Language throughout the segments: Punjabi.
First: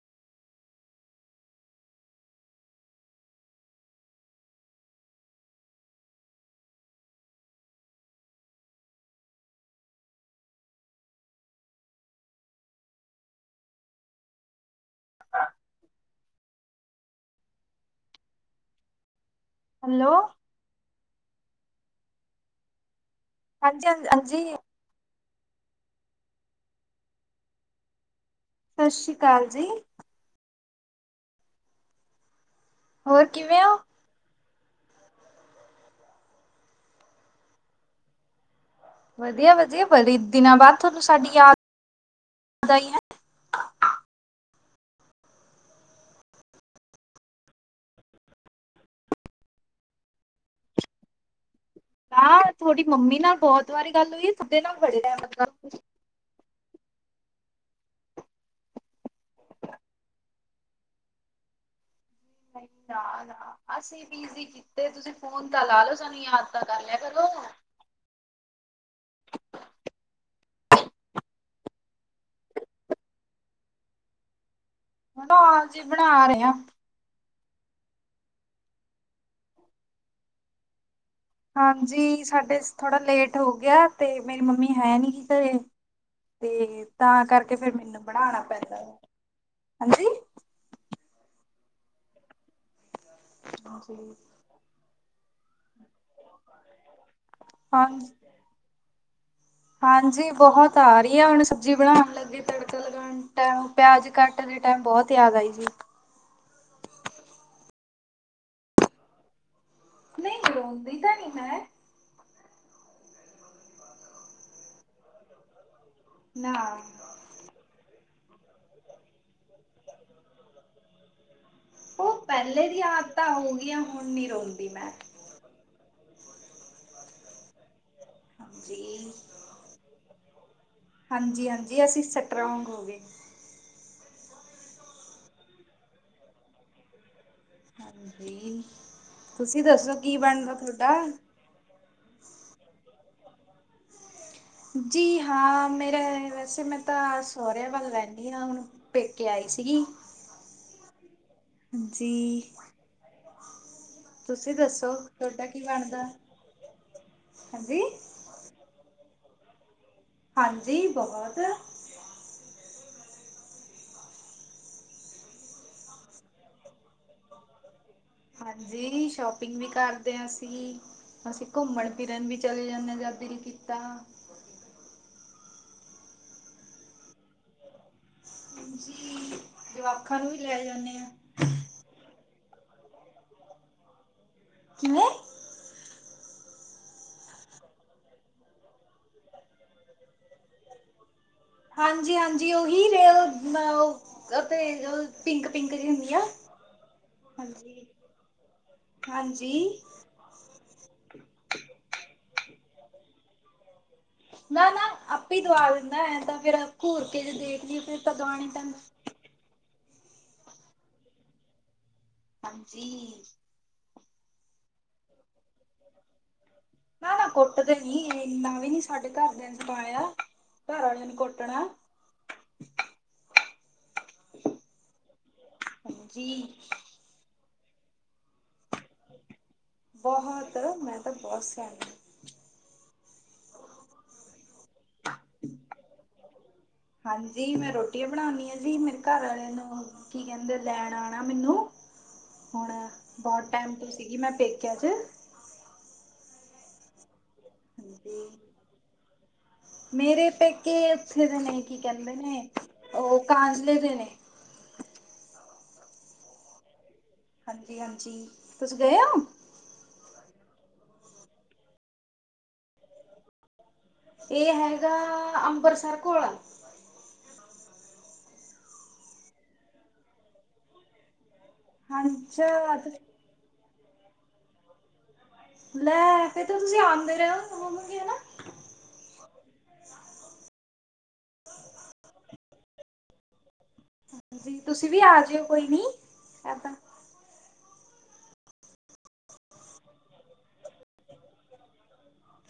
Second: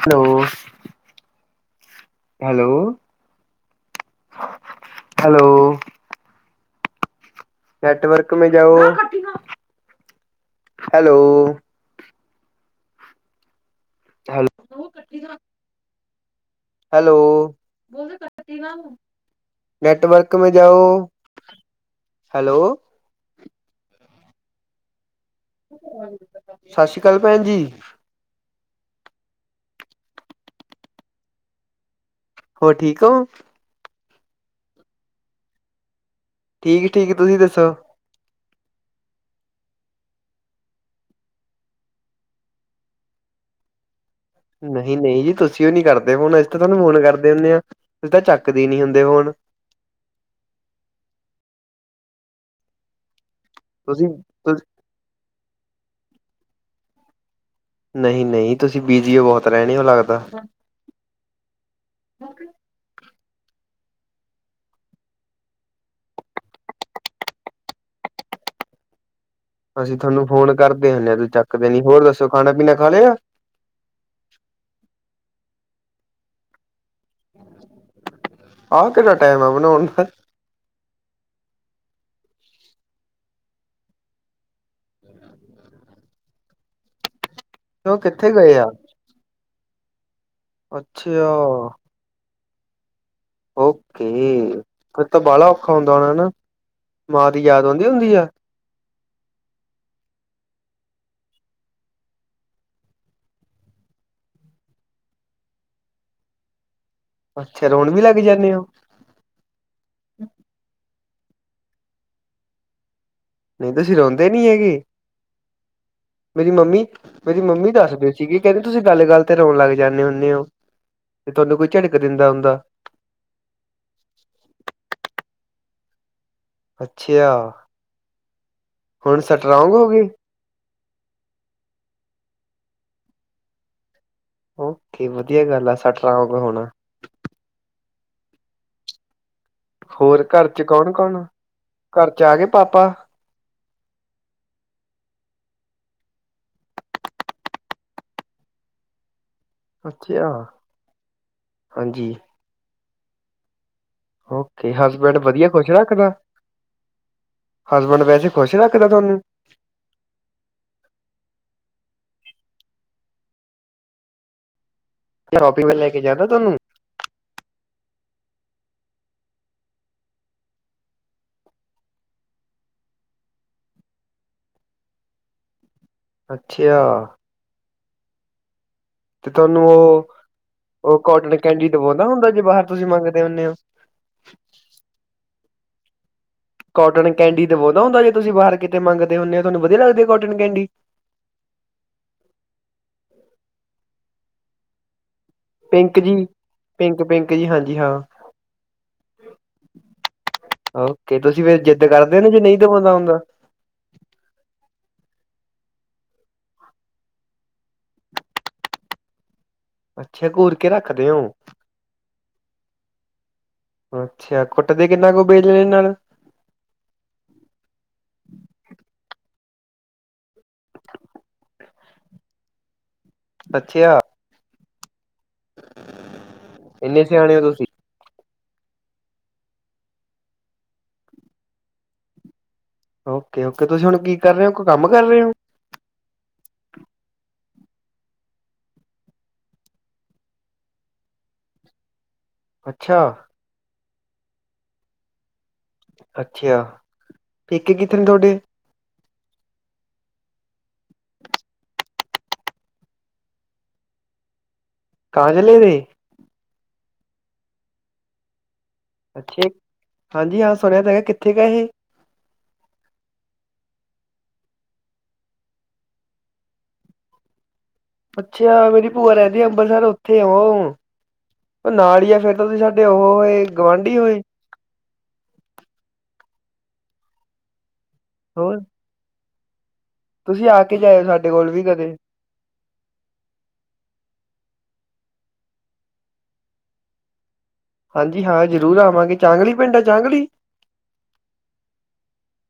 ਹੈਲੋ। ਹੈਲੋ। ਹੈਲੋ। ਨੈਟਵਰਕ ਮੇ, ਜਾਓ। Hello. Hello. Hello hello network ਜਾਓ ਹੈਲੋ ਹਾਂਜੀ ਹਾਂ ਹਾਂਜੀ ਸਤਿ ਸ੍ਰੀ ਅਕਾਲ ਭੈਣ ਜੀ ਸਤਿ ਸ਼੍ਰੀ ਅਕਾਲ ਜੀ ਹੋਰ ਠੀਕ ਹੋ ਕਿਵੇਂ ਹੋ ਠੀਕ ਠੀਕ ਤੁਸੀਂ ਦੱਸੋ ਵਧੀਆ ਵਧੀਆ ਬੜੀ ਦਿਨਾਂ ਬਾਅਦ ਤੁਹਾਨੂੰ ਸਾਡੀ ਯਾਦ ਆਈ ਹੈ ਨਹੀਂ ਨਹੀਂ ਜੀ ਤੁਸੀਂ ਉਹ ਨੀ ਕਰਦੇ ਫੋਨ ਅਸੀਂ ਤਾਂ ਤੁਹਾਨੂੰ ਫੋਨ ਕਰਦੇ ਹੁੰਦੇ ਹਾਂ ਤੁਸੀਂ ਤਾਂ ਚੱਕਦੇ ਹੀ ਨੀ ਹੁੰਦੇ ਫੋਨ ਆਹ ਤੁਹਾਡੀ ਮੰਮੀ ਨਾਲ ਬਹੁਤ ਵਾਰੀ ਤੁਸੀਂ ਗੱਲ ਹੋਈ ਹੈ ਦੇ ਨਾਲ ਬੜੇ ਰਹਿ ਨਹੀਂ- ਨਹੀਂ, ਤੁਸੀਂ ਬੀਜੀ, ਬਹੁਤ ਰਹਿਣੇ ਹੋ ਲੱਗਦਾ। ਨਹੀਂ, ਨਾ- ਨਾ, ਅਸੀਂ। ਬੀਜੀ ਕੀਤੇ, ਤੁਸੀਂ ਫੋਨ, ਤਾਂ ਲਾ, ਲੋ। ਸਾਨੂੰ ਯਾਦ ਤਾਂ ਕਰ ਲਿਆ ਕਰੋ। ਅਸੀਂ, ਤੁਹਾਨੂੰ ਫੋਨ ਕਰਦੇ ਆ। ਲੈ ਤੁਸ ਚੱਕਦੇ ਨੀ, ਹੋਰ ਦੱਸੋ ਖਾਣਾ- ਪੀਣਾ ਖਾ ਲਿਆ? ਹੋਣਾ ਆ ਜੇ, ਬਣਾ ਰਹੇ ਆ। ਆਹ ਕਿਹੜਾ, ਟਾਈਮ ਆ। ਬਣਾਉਣ ਦਾ। ਹਾਂਜੀ। ਸਾਡੇ ਥੋੜਾ ਲੇਟ ਹੋ ਗਿਆ। ਤੇ ਮੇਰੀ ਮੰਮੀ, ਹੈ ਨੀ ਗੀ। ਤੇ ਤੇ ਤਾਂ ਕਰਕੇ, ਫੇਰ ਉਹ ਮੈਨੂੰ, ਕਿੱਥੇ ਬਣਾਉਣਾ ਗਏ ਪੈਂਦਾ ਵ। ਹਾਂਜੀ। ਅੱਛੇ ਆ। ਹਾਂਜੀ ਓਕੇ। ਫੇਰ ਤਾਂ ਬਾਹਲਾ ਔਖਾ ਹੁੰਦਾ ਹੋਣਾ ਏ ਨਾ। ਮਾਰ ਦੀ ਯਾਦ, ਆਉਂਦੀ ਹਾਂਜੀ, ਹੁੰਦੀ ਆ। ਹਾਂਜੀ। ਬਹੁਤ ਆ ਰਹੀ ਆ। ਹੁਣ ਸਬਜ਼ੀ ਬਣਾਉਣ ਲੱਗੇ, ਤੜਕਾ ਲੱ- ਟੇਮ, ਪਿਆਜ ਘੱਟ ਦੇ ਟਾਈਮ, ਬਹੁਤ ਯਾਦ ਆਈ ਜੀ। ਅੱਛਾ। ਰੋਣ ਵੀ, ਲੱਗ ਜਾਂਦੇ ਹੋ? ਨਹੀਂ। ਰੋਂਦੀ ਤੇ, ਨਹੀਂ ਮੈਂ। ਨਹੀਂ। ਤੁਸੀਂ ਰੋਂਦੇ ਨੀ ਹੈਗੇ? ਮੇਰੀ ਨਾ ਮੰਮੀ, ਮੇਰੀ ਮੰਮੀ ਦੱਸਦੇ ਸੀਗੇ। ਕਹਿੰਦੇ, ਤੁਸੀਂ ਗੱਲ- ਗੱਲ ਤੇ, ਰੋਣ ਲੱਗ ਜਾਂਦੇ ਹੁੰਣੇ ਹੋ। ਤੇ ਤੁਹਾਨੂੰ, ਕੋਈ ਝੜਕ। ਉਹ ਪਹਿਲੇ ਦੀ, ਆਦਤਾਂ ਹੋ ਗਈਆਂ। ਹੁਣ ਨੀ ਰੋਂਦੀ ਮੈਂ। ਅੱਛੇਆ। ਹਾਂਜੀ। ਹੋ ਗਏ ਹਾਂਜੀ- ਹਾਂਜੀ, ਅਸੀਂ ਸਟਰੋਂਗ, ਹੋ ਗਏ। ਓਕੇ। ਵਧੀਆ ਗੱਲ ਆ। ਸੱਟ ਰੋਂਗ, ਹੁਣਾ। ਹਾਂਜੀ। ਤੁਸੀਂ ਦੱਸੋ, ਕੀ ਹੋਰ ਘਰ ਬਣਦਾ ਚ ਕੌਣ ਤੁਹਾਡਾ? ਕੌਣ ਆ ਘਰ ਚ, ਆ ਗਏ ਪਾਪਾ? ਜੀ ਹਾਂ, ਮੇਰਾ ਵੈਸੇ, ਮੈਂ ਤਾਂ ਸਹੁਰਿਆਂ, ਵੱਲ ਰਹਿੰਦੀ ਹਾਂ। ਹੁਣ, ਪੇਕੇ ਆਈ ਸੀ। ਅੱਛੀਆ। ਜੀ। ਓਕੇ। ਹਸਬੈਂਡ ਤੁਹਾਡਾ ਵਧੀਆ ਕੀ ਖੁਸ਼ ਬਣਦਾ ਰੱਖਦਾ? ਹਾਂਜੀ। ਹਸਬੈਂਡ ਵੈਸੇ। ਖੁਸ਼ ਰੱਖਦਾ ਤੁਹਾਨੂੰ? ਹਾਂਜੀ। ਬਹੁਤ। ਸ਼ੋਪੀਗ, ਲੈ ਕੇ ਜਾਂਦਾ ਤੁਹਾਨੂੰ? ਹਾਂਜੀ। ਸ਼ੋਪਿੰਗ ਵੀ, ਕਰਦੇ ਹਾਂ ਅਸੀਂ। ਅਸੀਂ ਘੁੰਮਣ- ਫਿਰਨ ਵੀ, ਚਲੇ ਜਾਂਦੇ ਹਾਂ। ਜਦ ਦਿਲ ਕੀਤਾ। ਅੱਛੇਆ। ਹਾਂਜੀ ਤੇ ਤੁਹਾਨੂੰ, ਉਹ, ਜਵਾਕਾਂ ਨੂੰ ਵੀ ਲੈ ਜਾਂਦੇ ਉਹ ਹਾਂ ਕੋਟਨ ਕੈਂਡੀ, ਦਵਾਉਂਦਾ ਹੁੰਦਾ। ਜੇ ਬਾਹਰ ਤੁਸੀਂ ਮੰਗਦੇ ਹੁੰਣੇ ਹੋ। ਜਿਵੇਂ? ਕੋਟਨ ਕੈਂਡੀ ਦੁਆਦਾ ਹੁੰਦਾ, ਜੇ ਤੁਸੀਂ ਬਾਹਰ ਕਿਤੇ ਮੰਗਦੇ ਹੋਣੇ ਹੋ? ਤੁਹਾਨੂੰ ਵਧੀਆ ਲਗਦੀ ਆ ਕੋਟਨ ਕੈਂਡੀ? ਹਾਂਜੀ- ਹਾਂਜੀ। ਉਹੀ ਰ ਉਹ ਪਿੰਕ ਪਿੰਕ ਦੀ ਹੁੰਦੀ ਆ ਪਿੰਕ ਪਿੰਕ ਜੀ ਹਾਂਜੀ ਹਾਂ ਹਾਂਜੀ ਕੇ ਤੁਸੀਂ ਫੇਿਰ ਜਿੱਦ ਕਰਦੇ ਹੋ ਨਾ ਜੇ ਨਹੀਂ ਤੇ ਬਦਾ ਹੁੰਦਾ ਨਾ- ਨਾ, ਆਪੇ ਹੀ, ਦਵਾ ਦਿੰਦਾ ਐ। ਤਾਂ ਫੇਰ, ਘੁਰ ਕੇ, ਜੇ ਦੇਖ ਲਈਏ। ਫੇਰ ਤਾਂ ਦਵਾਣਾ ਪੈਂਦਾ। ਅੱਛਾ। ਘੁਰ ਕੇ ਰੱਖਦੇ ਹੋ? ਹਾਂਜੀ। ਅੱਛਾ। ਕੁੱਟਦੇ ਕਿੰਨਾ ਕੁ ਹੋ, ਬੇ ਲਣੇ ਨਾਲ? ਨਾ- ਨਾ, ਕੁੱਟਦੇ ਨੀ, ਇੰਨਾ ਵੀ ਨੀ ਸਾਡੇ ਘਰਦਿਆਂ ਨੇ, ਸਿਖਾਇਆ। ਘਰ ਵਾਲਿਆਂ ਨੂੰ ਕੁੱਟਣਾ। ਅਛੇਆ। ਜੀ। ਇੰਨੇ, ਸਿਆਣੇ ਹੋ ਤੁਸੀਂ? ਬਹੁਤ। ਮੈਂ ਤਾਂ, ਬਹੁਤ ਸਿਆਣੀ। ਓਕੇ ਓਕੇ ਤੁਸੀਂ ਹੁਣ ਕੀ ਕਰ ਰਹੇ ਹੋ ਕੰਮ ਕਰ ਰਹੇ ਹੋ ਹਾਂਜੀ ਹੁਣ ਅੱਛਾ ਬਹੁਤ ਟਾਈਮ ਤੋਂ ਸੀਗੀ ਮੈਂ ਪੇਕਿਆ 'ਚ ਅੱਛਾ ਪੇਕੇ ਕਿੱਥੇ ਨੇ ਹਾਂਜੀ ਤੁਹਾਡੇ ਮੇਰੇ ਪੇਕੇ ਉੱਥੇ ਦੇ ਨੇ ਕੀ ਕਹਿੰਦੇ ਨੇ ਉਹ ਕਾਂਜਲੇ ਦੇ ਨੇ ਕਾ ਚ ਲ ਦੇ ਹਾਂਜੀ ਹਾਂਜੀ ਤੁਸੀਂ ਗਏ ਹੋ ਅੱਛੇ ਹਾਂਜੀ ਹਾਂ ਸੁਣਿਆ ਤਾਂ ਹੈਗਾ ਕਿੱਥੇ ਗ ਇਹ ਇਹ ਹੈਗਾ ਅੰਬਰਸਰ ਕੋਲ ਅੱਛਾ ਮੇਰੀ ਭੂਆ ਰਹਦੀ ਆ ਅੰਮ੍ਰਰਤਸਰ ਉੱਥੇ ਨਾਲ ਹੀ ਆ ਫੇਿਰ ਤਾਂ ਤੁਸੀਂ ਅੱਛਾ ਸਾਡੇ ਉਹ ਹੋਏ ਗੁਵਾਂਢੀ ਹੋਏ ਲੈ ਫੇਰ ਤਾਂ ਤੁਸੀਂ ਆਉਂਦੇ ਰਹੇ ਹੋ ਹੋਰ ਤੁਸੀਂ ਆ ਕੇ ਜਾਇਓ ਸਾਡੇ ਕੋਲ ਵੀ ਕਦੇ ਹਾਂਜੀ ਤੁਸੀਂ ਵੀ ਆ ਜਿਓ ਕੋਈ ਨੀ ਹੈ ਤਾਂ ਹਾਂਜੀ ਹਾਂ ਜ਼ਰੂਰ ਆਵਾਂਗੇ ਚਾਂਗਲੀ ਪਿੰਡ ਹੈ ਚਾਂਗਲੀ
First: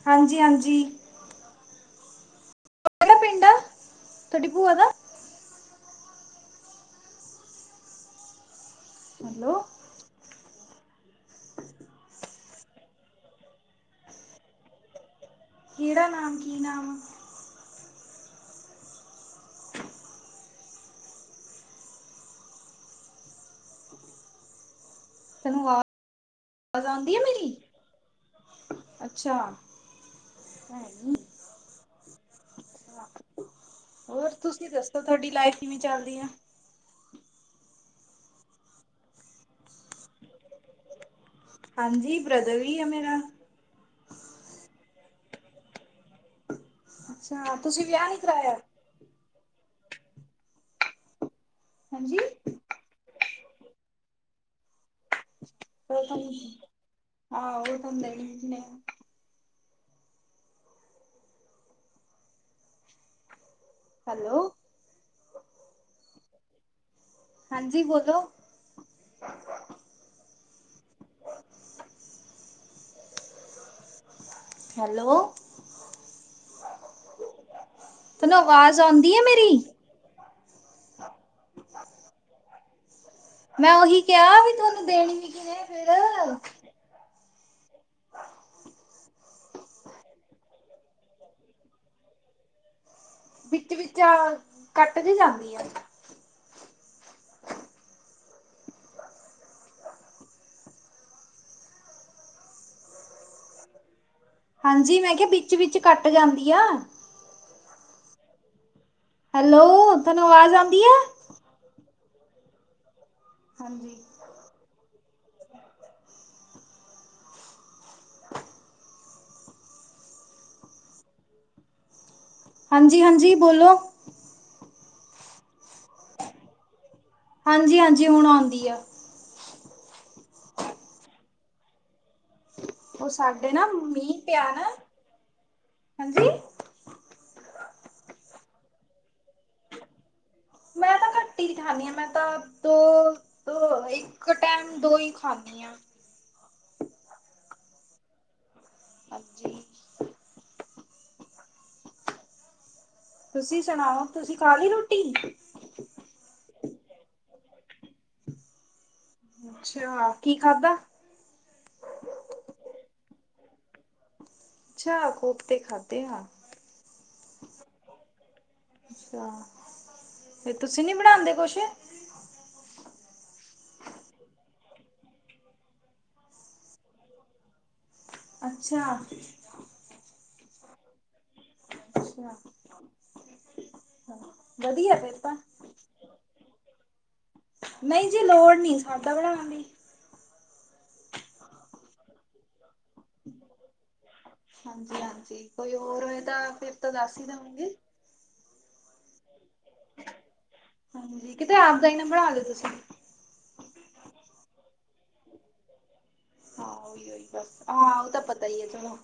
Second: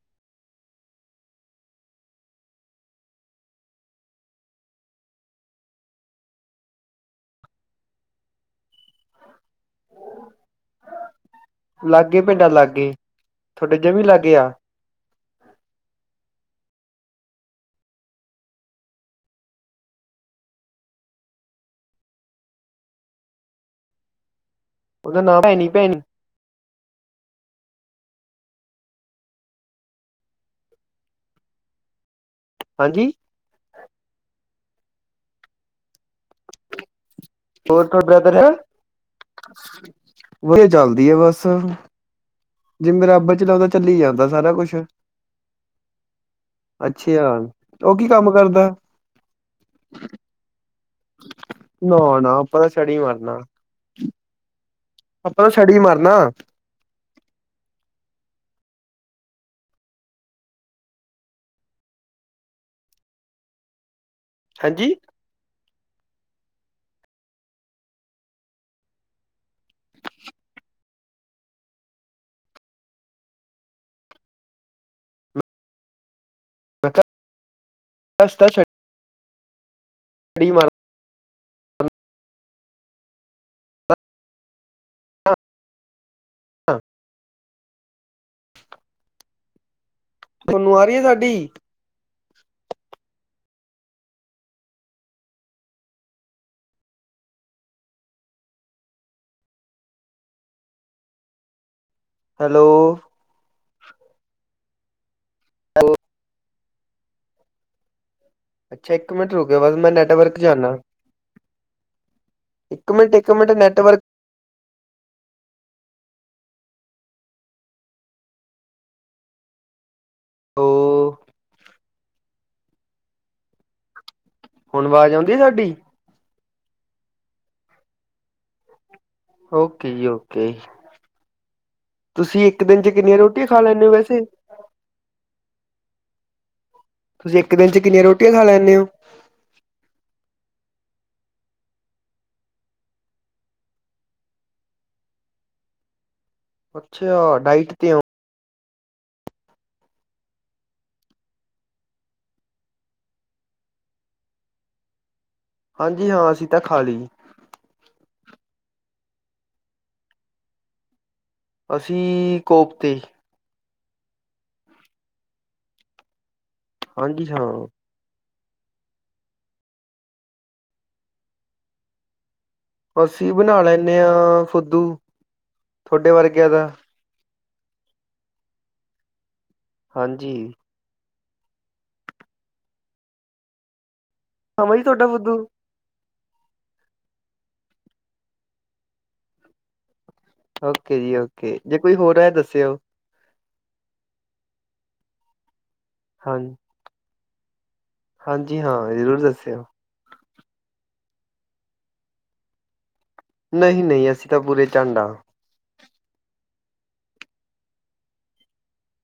ਹਾਂਜੀ ਹਾਂਜੀ ਕਿਹੜਾ ਪਿੰਡ ਆ ਤੁਹਾਡੀ ਭੂਆ ਦਾ ਹੈਲੋ ਲਾਗੇਏ ਪਿੰਡਾਂ ਲਾਗੇ ਤੁਹਾਡੇ ਜਮੀ ਲਾਗੇ ਆ ਕਿਹੜਾ ਨਾਮ ਕੀ ਨਾਮ ਉਹਦਾ ਨਾਮ ਭ ਹੈੈ ਨੀ ਭੈਣ ਆਜ਼ ਆਉਂਦੀ ਆ ਮੇਰੀ ਅੱਛਾ ਹੈ ਨ ਹਾਂਜੀ ਹੋਰ ਤੁਸੀਂ ਦੱਸੋ ਤੁਹਾਡੀ ਲਾਈਫ ਕਿਵੇਂ ਚੱਲਦੀ ਹੈ ਹੋਰ ਤੁਹਾਡ ਵਧੀਆ ਚੱਲਦੀ ਆ ਬਸ ਬੱਸ ਹਾਂਜੀ ਬ੍ਰਦਰ ਵੀ ਆ ਜੇਵੇਂ ਮੇਰਾ ਰੱਬ ਚਲਾਉਂਦਾ ਚੱਲੀ ਜਾਂਦਾ ਸਾਰਾ ਕੁਛ ਅੱਛਾ ਤੁਸੀਂ ਉਹ ਵਿਆਹ ਕੀ ਨਹੀਂ ਕੰਮ ਕਰਾਇਆ ਕਰਦਾ ਨਾ ਹਾਂਜੀ ਨਾ ਆਪਤਾ ਛੜੀ ਮਰਨਾ ਆਪਾਂ ਛੜ ਉਹ ਆਹੋ ਉਹ ਤਾਂਦਾ ਨ ਹੈਲੋ ਹਾਂਜੀ ਹਾਂਜੀ ਬੋਲੋ ਹੈਲੋ ਮੈਂ ਕਿਹਾ ਤੈਨੂੰ ਆਵਾਜ਼ ਮਜ਼ਾ ਆਉਂ ਆ ਮੇਰੀ ਬੜੀ ਮਾਰ ਮੈਂ ਉਹੀ ਕਿਹਾ ਵੀ ਤੁਹਾਨੂੰ ਦੇਣੀ ਵੀ ਕਿੰਨੇ ਫਿਰ ਹਾਂ [unintelligible] ਤੁਨੂੰ ਆ ਰਹੀ ਹੈ ਸਾਡੀ ਵਿੱਚ ਵਿੱਚ ਕੱਟ ਦੀ ਜਾਂਦੀ ਆ ਹੈਲੋ ਹਾਂਜੀ ਮੈਂ ਕਿਹਾ ਵਿੱਚ ਵਿੱਚ ਕੱਟ ਜਾਂਦੀ ਆ ਅੱਛਾ ਇੱਕ ਮਿੰਟ ਰੁਕ ਹੈਲੋ ਬਸ ਮੈਂ ਤੁਹਾਨੂੰ ਨੈਟਵਰਕ ਆਵਾਜ਼ ਜਾਂਦਾ ਆਉਂਦੀ ਆ ਇੱਕ ਮਿੰਟ ਇੱਕ ਮਿੰਟ ਹਾਂਜੀ ਨੈਟਵਰਕ ਹੋ- ਹਾਂਜੀ-ਹਾਂਜੀ ਬੋਲੋ ਹੁਣ ਆਵਾਜ਼ ਆਉਂਦੀ ਸਾਡੀ। ਹਾਂਜੀ-ਹਾਂਜੀ ਹੁਣ ਆਉਂਦੀ ਆ। ਓਕੇ ਜੀ ਓਕੇ ਜੀ ਤੁਸੀਂ ਇੱਕ ਦਿਨ ਚ ਉਹ ਕਿੰਨੀਆਂ ਰੋਟੀਆਂ ਸਾਡੇ ਖਾ ਨਾ ਲੈਂਣੇ ਹੋ ਮੀਂਹ ਵੈਸੇ- ਪਿਆ ਨਾ ਹਾਂਜੀ- ਤੁਸੀਂ ਇੱਕ ਦਿਨ ਚ ਕਿੰਨੀਆਂ ਰੋਟੀਆਂ ਖਾ ਲੈਂਣੇ ਹੋ? ਮੈਂ ਤਾਂ ਕੱਟੀ ਹੀ ਖਾਂਣੀ ਹਾਂ ਮੈਂ ਤਾਂ ਦੋ ਦੋ ਇੱਕ ਟੈਮ ਦੋ ਹੀ ਖਾਂਣੀ ਹਾਂ। ਅੱਛਾ ਡਾਈਟ ਤੇ ਓ- ਹਾਂਜੀ। ਤੁਸੀਂ ਸੁਣਾਓ ਤੁਸੀਂ ਖਾ ਲੀ ਰੋਟੀ- ਹਾਂਜੀ ਹਾਂ ਅਸੀਂ ਤਾਂ ਖਾ ਲੀ। ਅੱਛਾ ਕੀ ਖਾਧਾ? ਅਸੀਂ ਕੋਫਤੇ। ਅੱਛਾ ਕੋਫਤੇ ਖਾਧੇ ਆ। ਹਾਂਜੀ ਹਾਂ। ਅੱਛਾ ਤੇ ਤੁਸੀਂ ਨੀ ਬਣਾਦੇ ਕੁਛ- ਅਸੀਂ ਬਣਾ ਲੈਂਣੇ ਹਾਂ ਫੁਦੂ ਤੁਹਾਡੇ ਵਰਗਿਆਂ ਦਾ- ਅੱਛਾ। ਹਾਂਜੀ। ਅੱਛਾ ਸਮਝ ਵਧੀਆ ਤੁਹਾਡਾ ਫੇਰ ਤਾ- ਫੁੱਦੂ ਨਹੀਂ ਜੀ ਲੋੜ ਨਹੀਂ ਸਾਡਾ ਬਣਾਣ ਦੀ। ਓਕੇ ਜੀ ਓਕੇ ਜੇ ਕੋਈ ਹੋਰ ਹੈ ਦੱਸਿਓ। ਹਾਂਜੀ-ਹਾਂਜੀ ਕੋਈ ਹੋਰ ਹੋਏ ਹਾਂ ਤਾਂ ਫਿਰ ਤ ਦੱਸ ਹੀ ਦੇਓਂਗੀ। ਹਾਂਜੀ ਹਾਂ ਜ਼ਰੂਰ ਦੱਸਿਓ। ਹਾਂਜੀ ਕਿਤੇ ਆਪਦਾ ਹੀ ਨੰਬਰ ਆ ਦਿ ਤੁਸੀਂ ਨਹੀਂ-ਨਹੀਂ ਅਸੀਂ ਤਾਂ ਪੂਰੇ ਝੰਡ ਆ। ਹਾਂ ਉਹੀ ਉਓਹੀ ਬਸ ਹਾਂ ਉਹ ਤਾਂ ਪਤਾ ਹੀ ਹੈ ਚਲੋ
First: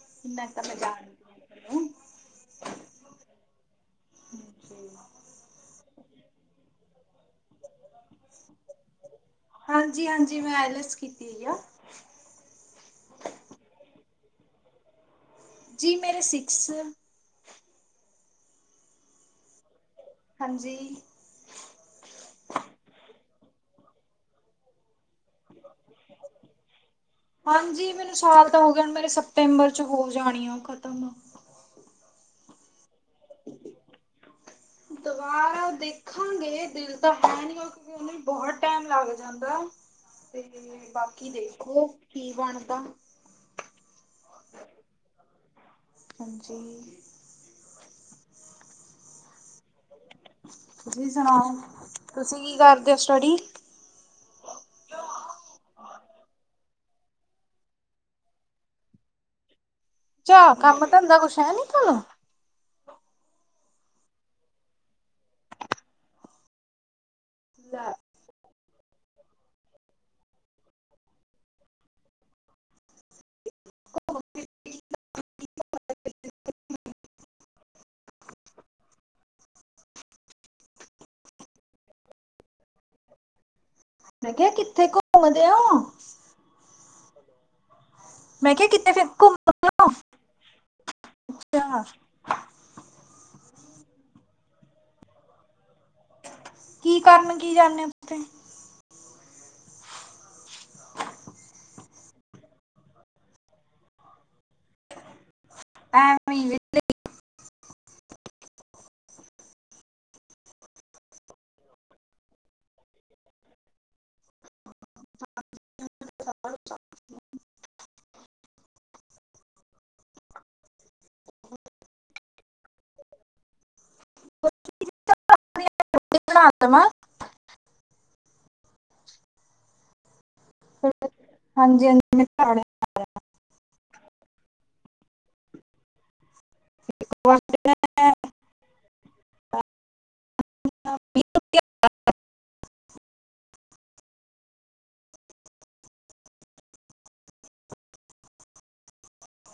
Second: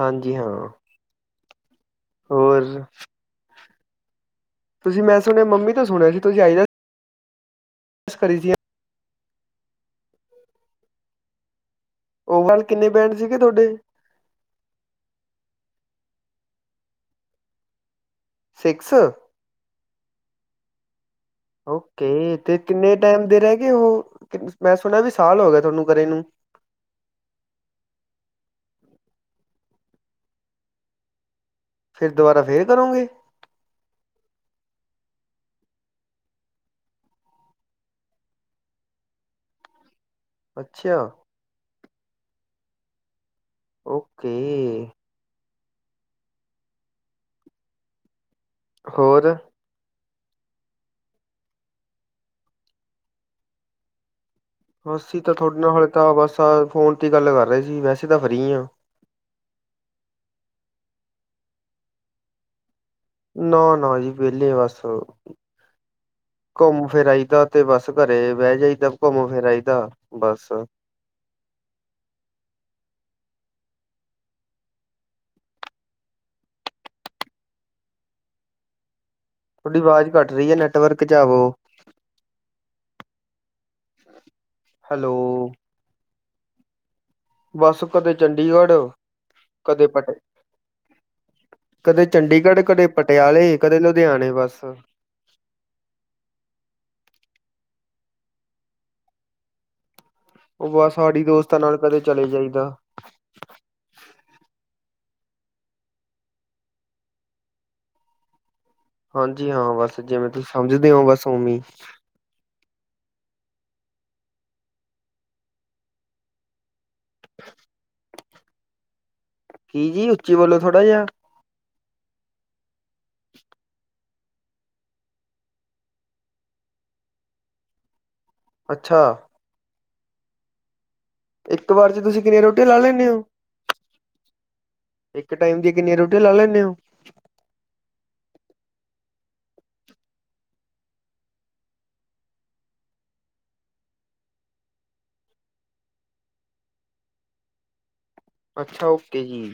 ਹਾਂਜੀ ਕਿੰਨਾ ਹਾਂ ਕੁ ਤਾਂ ਮੈਂ ਜਾਣ ਹੋਰ? [unintelligible] ਤੁਸੀਂ ਮੈਂ ਸੁਣਿਆ ਮੰਮੀ ਤੋਂ ਸੁਣਿਆ ਸੀ ਤੁਸੀਂ ਆਈ ਕਰੀ ਜਯਾ ਹਾਂਜੀ-ਹਾਂਜੀ ਮੈਂ ਐਲਸ ਕੀਤੀ ਆ। ਓਵਰਆਲ ਕਿੰਨੇ ਬ੍ਰਡ ਸੀਗੇ ਤੁਹਾਡੇ? ਜੀ ਮੇਰੇ ਸਿਕਸ- ਸਿਕਸ ਹਾਂਜੀ ਓਕੇ ਤੇ ਕਿੰਨੇ ਟਾਈਮ ਦੇ ਰਹਿ ਗਏ ਉਹ ਮੈਂ ਸੁਣ ਵੀ ਸਾਲ ਹੋ ਗਿਆ ਤੁਹਾਨੂੰ ਘਰੇ ਨੂੰ ਹਾਂਜੀ ਮੈਨੂੰ ਸਾਲ ਤਾਂ ਹੋ ਗਣ ਮੇਰੇ ਸਪਤੰਬਰ ਚ ਹੋ ਜਾਣੀ ਆ ਖ਼ਤਮ ਫੇਿਰ ਦੁਬਾਰਾ ਫੇਿਰ ਕਰੋਂਗੇ ਦੁਬਾਰਾ ਦੇਖਾਂਗੇ ਦਿਲ ਤਾਂ ਹੈ ਨੀ ਬਹੁਤ ਟੈਮ ਲੱਗ ਜਾਂਦਾ। ਤੇ ਅੱਛਾ ਬਾਕੀ ਦੇਖੋ ਕੀ ਬਣਦਾ? ਓਕੇ- ਹਾਂਜੀ। ਹੋਰ? ਤੁਸੀਂ ਸੁਣਾਓ ਤੁਸੀਂ ਕੀ ਕਰਦੇ ਹੋ ਸਟਡੀ? ਅਸੀਂ ਤਾਂ ਤੁਹਾਡੇ ਨਾਲ ਹਾਲੇ ਤਾਂ ਬਸ ਫੋਨ ਤੇ ਹੀ ਗੱਲ ਕਰ ਰਹੇ ਸੀ ਵੈਸੇ ਤਾਂ ਫਰੀ ਹਾਂ। ਚਾਹ ਕੰਮ ਧੰਦਾ ਕੁੱਛ ਹੈ ਨੀ ਤੁਹਾਨੂੰ? ਨਾ-ਨਾ ਜੀ ਵੇਲੇ ਬਸ ਘੁੰਮ ਫਿਰ ਆਈ। ਦਾਂ ਤੇ ਬਸ ਲੈ ਘਰੇ ਬਹਿ ਜਾਇਦਾ ਘੁੰਮ ਫਿਰ ਆਈਦਾ ਬਸ- ਤੁਹਾਡੀ ਆਵਾਜ਼ ਘੱਟ ਰਹੀ ਹੈ ਨੈਟਵਰਕ ਚ ਆਵੋ। ਮੈਂ ਕਿਹਾ ਕਿੱਥੇ ਹੈਲੋ ਘੁੰਮਦੇ ਹੋ ਬਸ ਕਦੇ ਮੈਂ ਕਿਹਾ ਚੰਡੀਗੜ੍ਹ ਕਿਤੇ ਫਿਰ ਕਦੇ ਪਟੇ ਘੁੰਮ ਕਦੇ ਚੰਡੀਗੜ੍ਹ ਕਦੇ ਪਟਿਆਲੇ ਕਦੇ ਲੁਧਿਆਣੇ ਬਸ ਕੀ ਕਾਰਨ ਕੀ ਜਾਂਦੇ ਓ ਉਥੇ ਉਹ ਬਸ ਸਾਡੀ ਦੋਸਤਾਂ ਨਾਲ ਕਦੇ ਚਲੇ ਜਾਈਦਾ ਐਵੇ ਹੀ ਵੇਲੇ ਹਾਂਜੀ ਹਾਂ ਬਸ ਜਿਵੇਂ ਤੁਸੀਂ ਸਮਝਦੇ ਹੋ ਬਸ ਉਓਵੇ ਇ [unintelligible] ਕੀ ਜੀ ਉੱਚੀ ਬੋਲੋ ਥੋੜਾ ਜਿਹਾ [inaudible] [unintelligible] ਅੱਛਾ ਇੱਕ ਹਾਂਜੀ ਵਾਰ ਚ ਤੁਸੀਂ ਹਾਂਜੀ ਕਿੰਨੀਆਂ ਰੋਟੀਆਂ ਲਾ ਲੈਦੇ ਹੋ ਇੱਕ ਟਾਈਮ ਦੀਆਂ ਕਿੰਨੀਆਂ ਰੋਟੀ ਲਾ ਲੈਂਦੇ ਹੋ [unintelligible] [unintelligible] ਅੱਛਾ ਓਕੇ ਜੀ